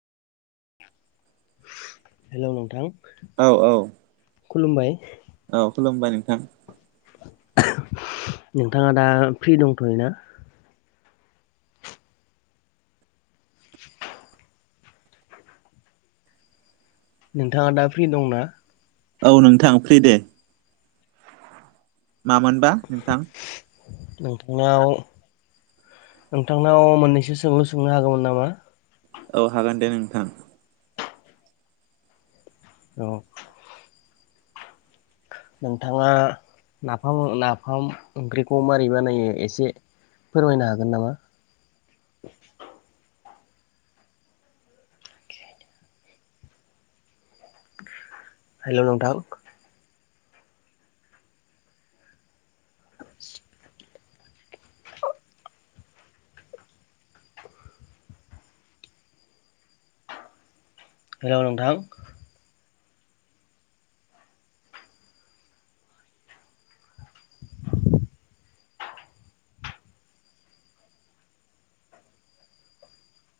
हेल' नोंथां? औ औ खुलुमबाय औ खुलुमबाय नोंथां नोंथाङा दा फ्रि दंथ'यो ना? नोंथाङा दा फ्रि दंना? औ नोंथां फ्रि दे मामोनबा नोंथां नोंथांनाव नोंथांनाव मोननैसो सोंलु सोंनो हागौमोन नामा? औ हागोन दे नोंथां औ नोंथाङा नाफाम नाफाम ओंख्रिखौ माबारै बानायो एसे फोरमायनो हागोन नामा? हेल' नोंथां हेलौ नोंथां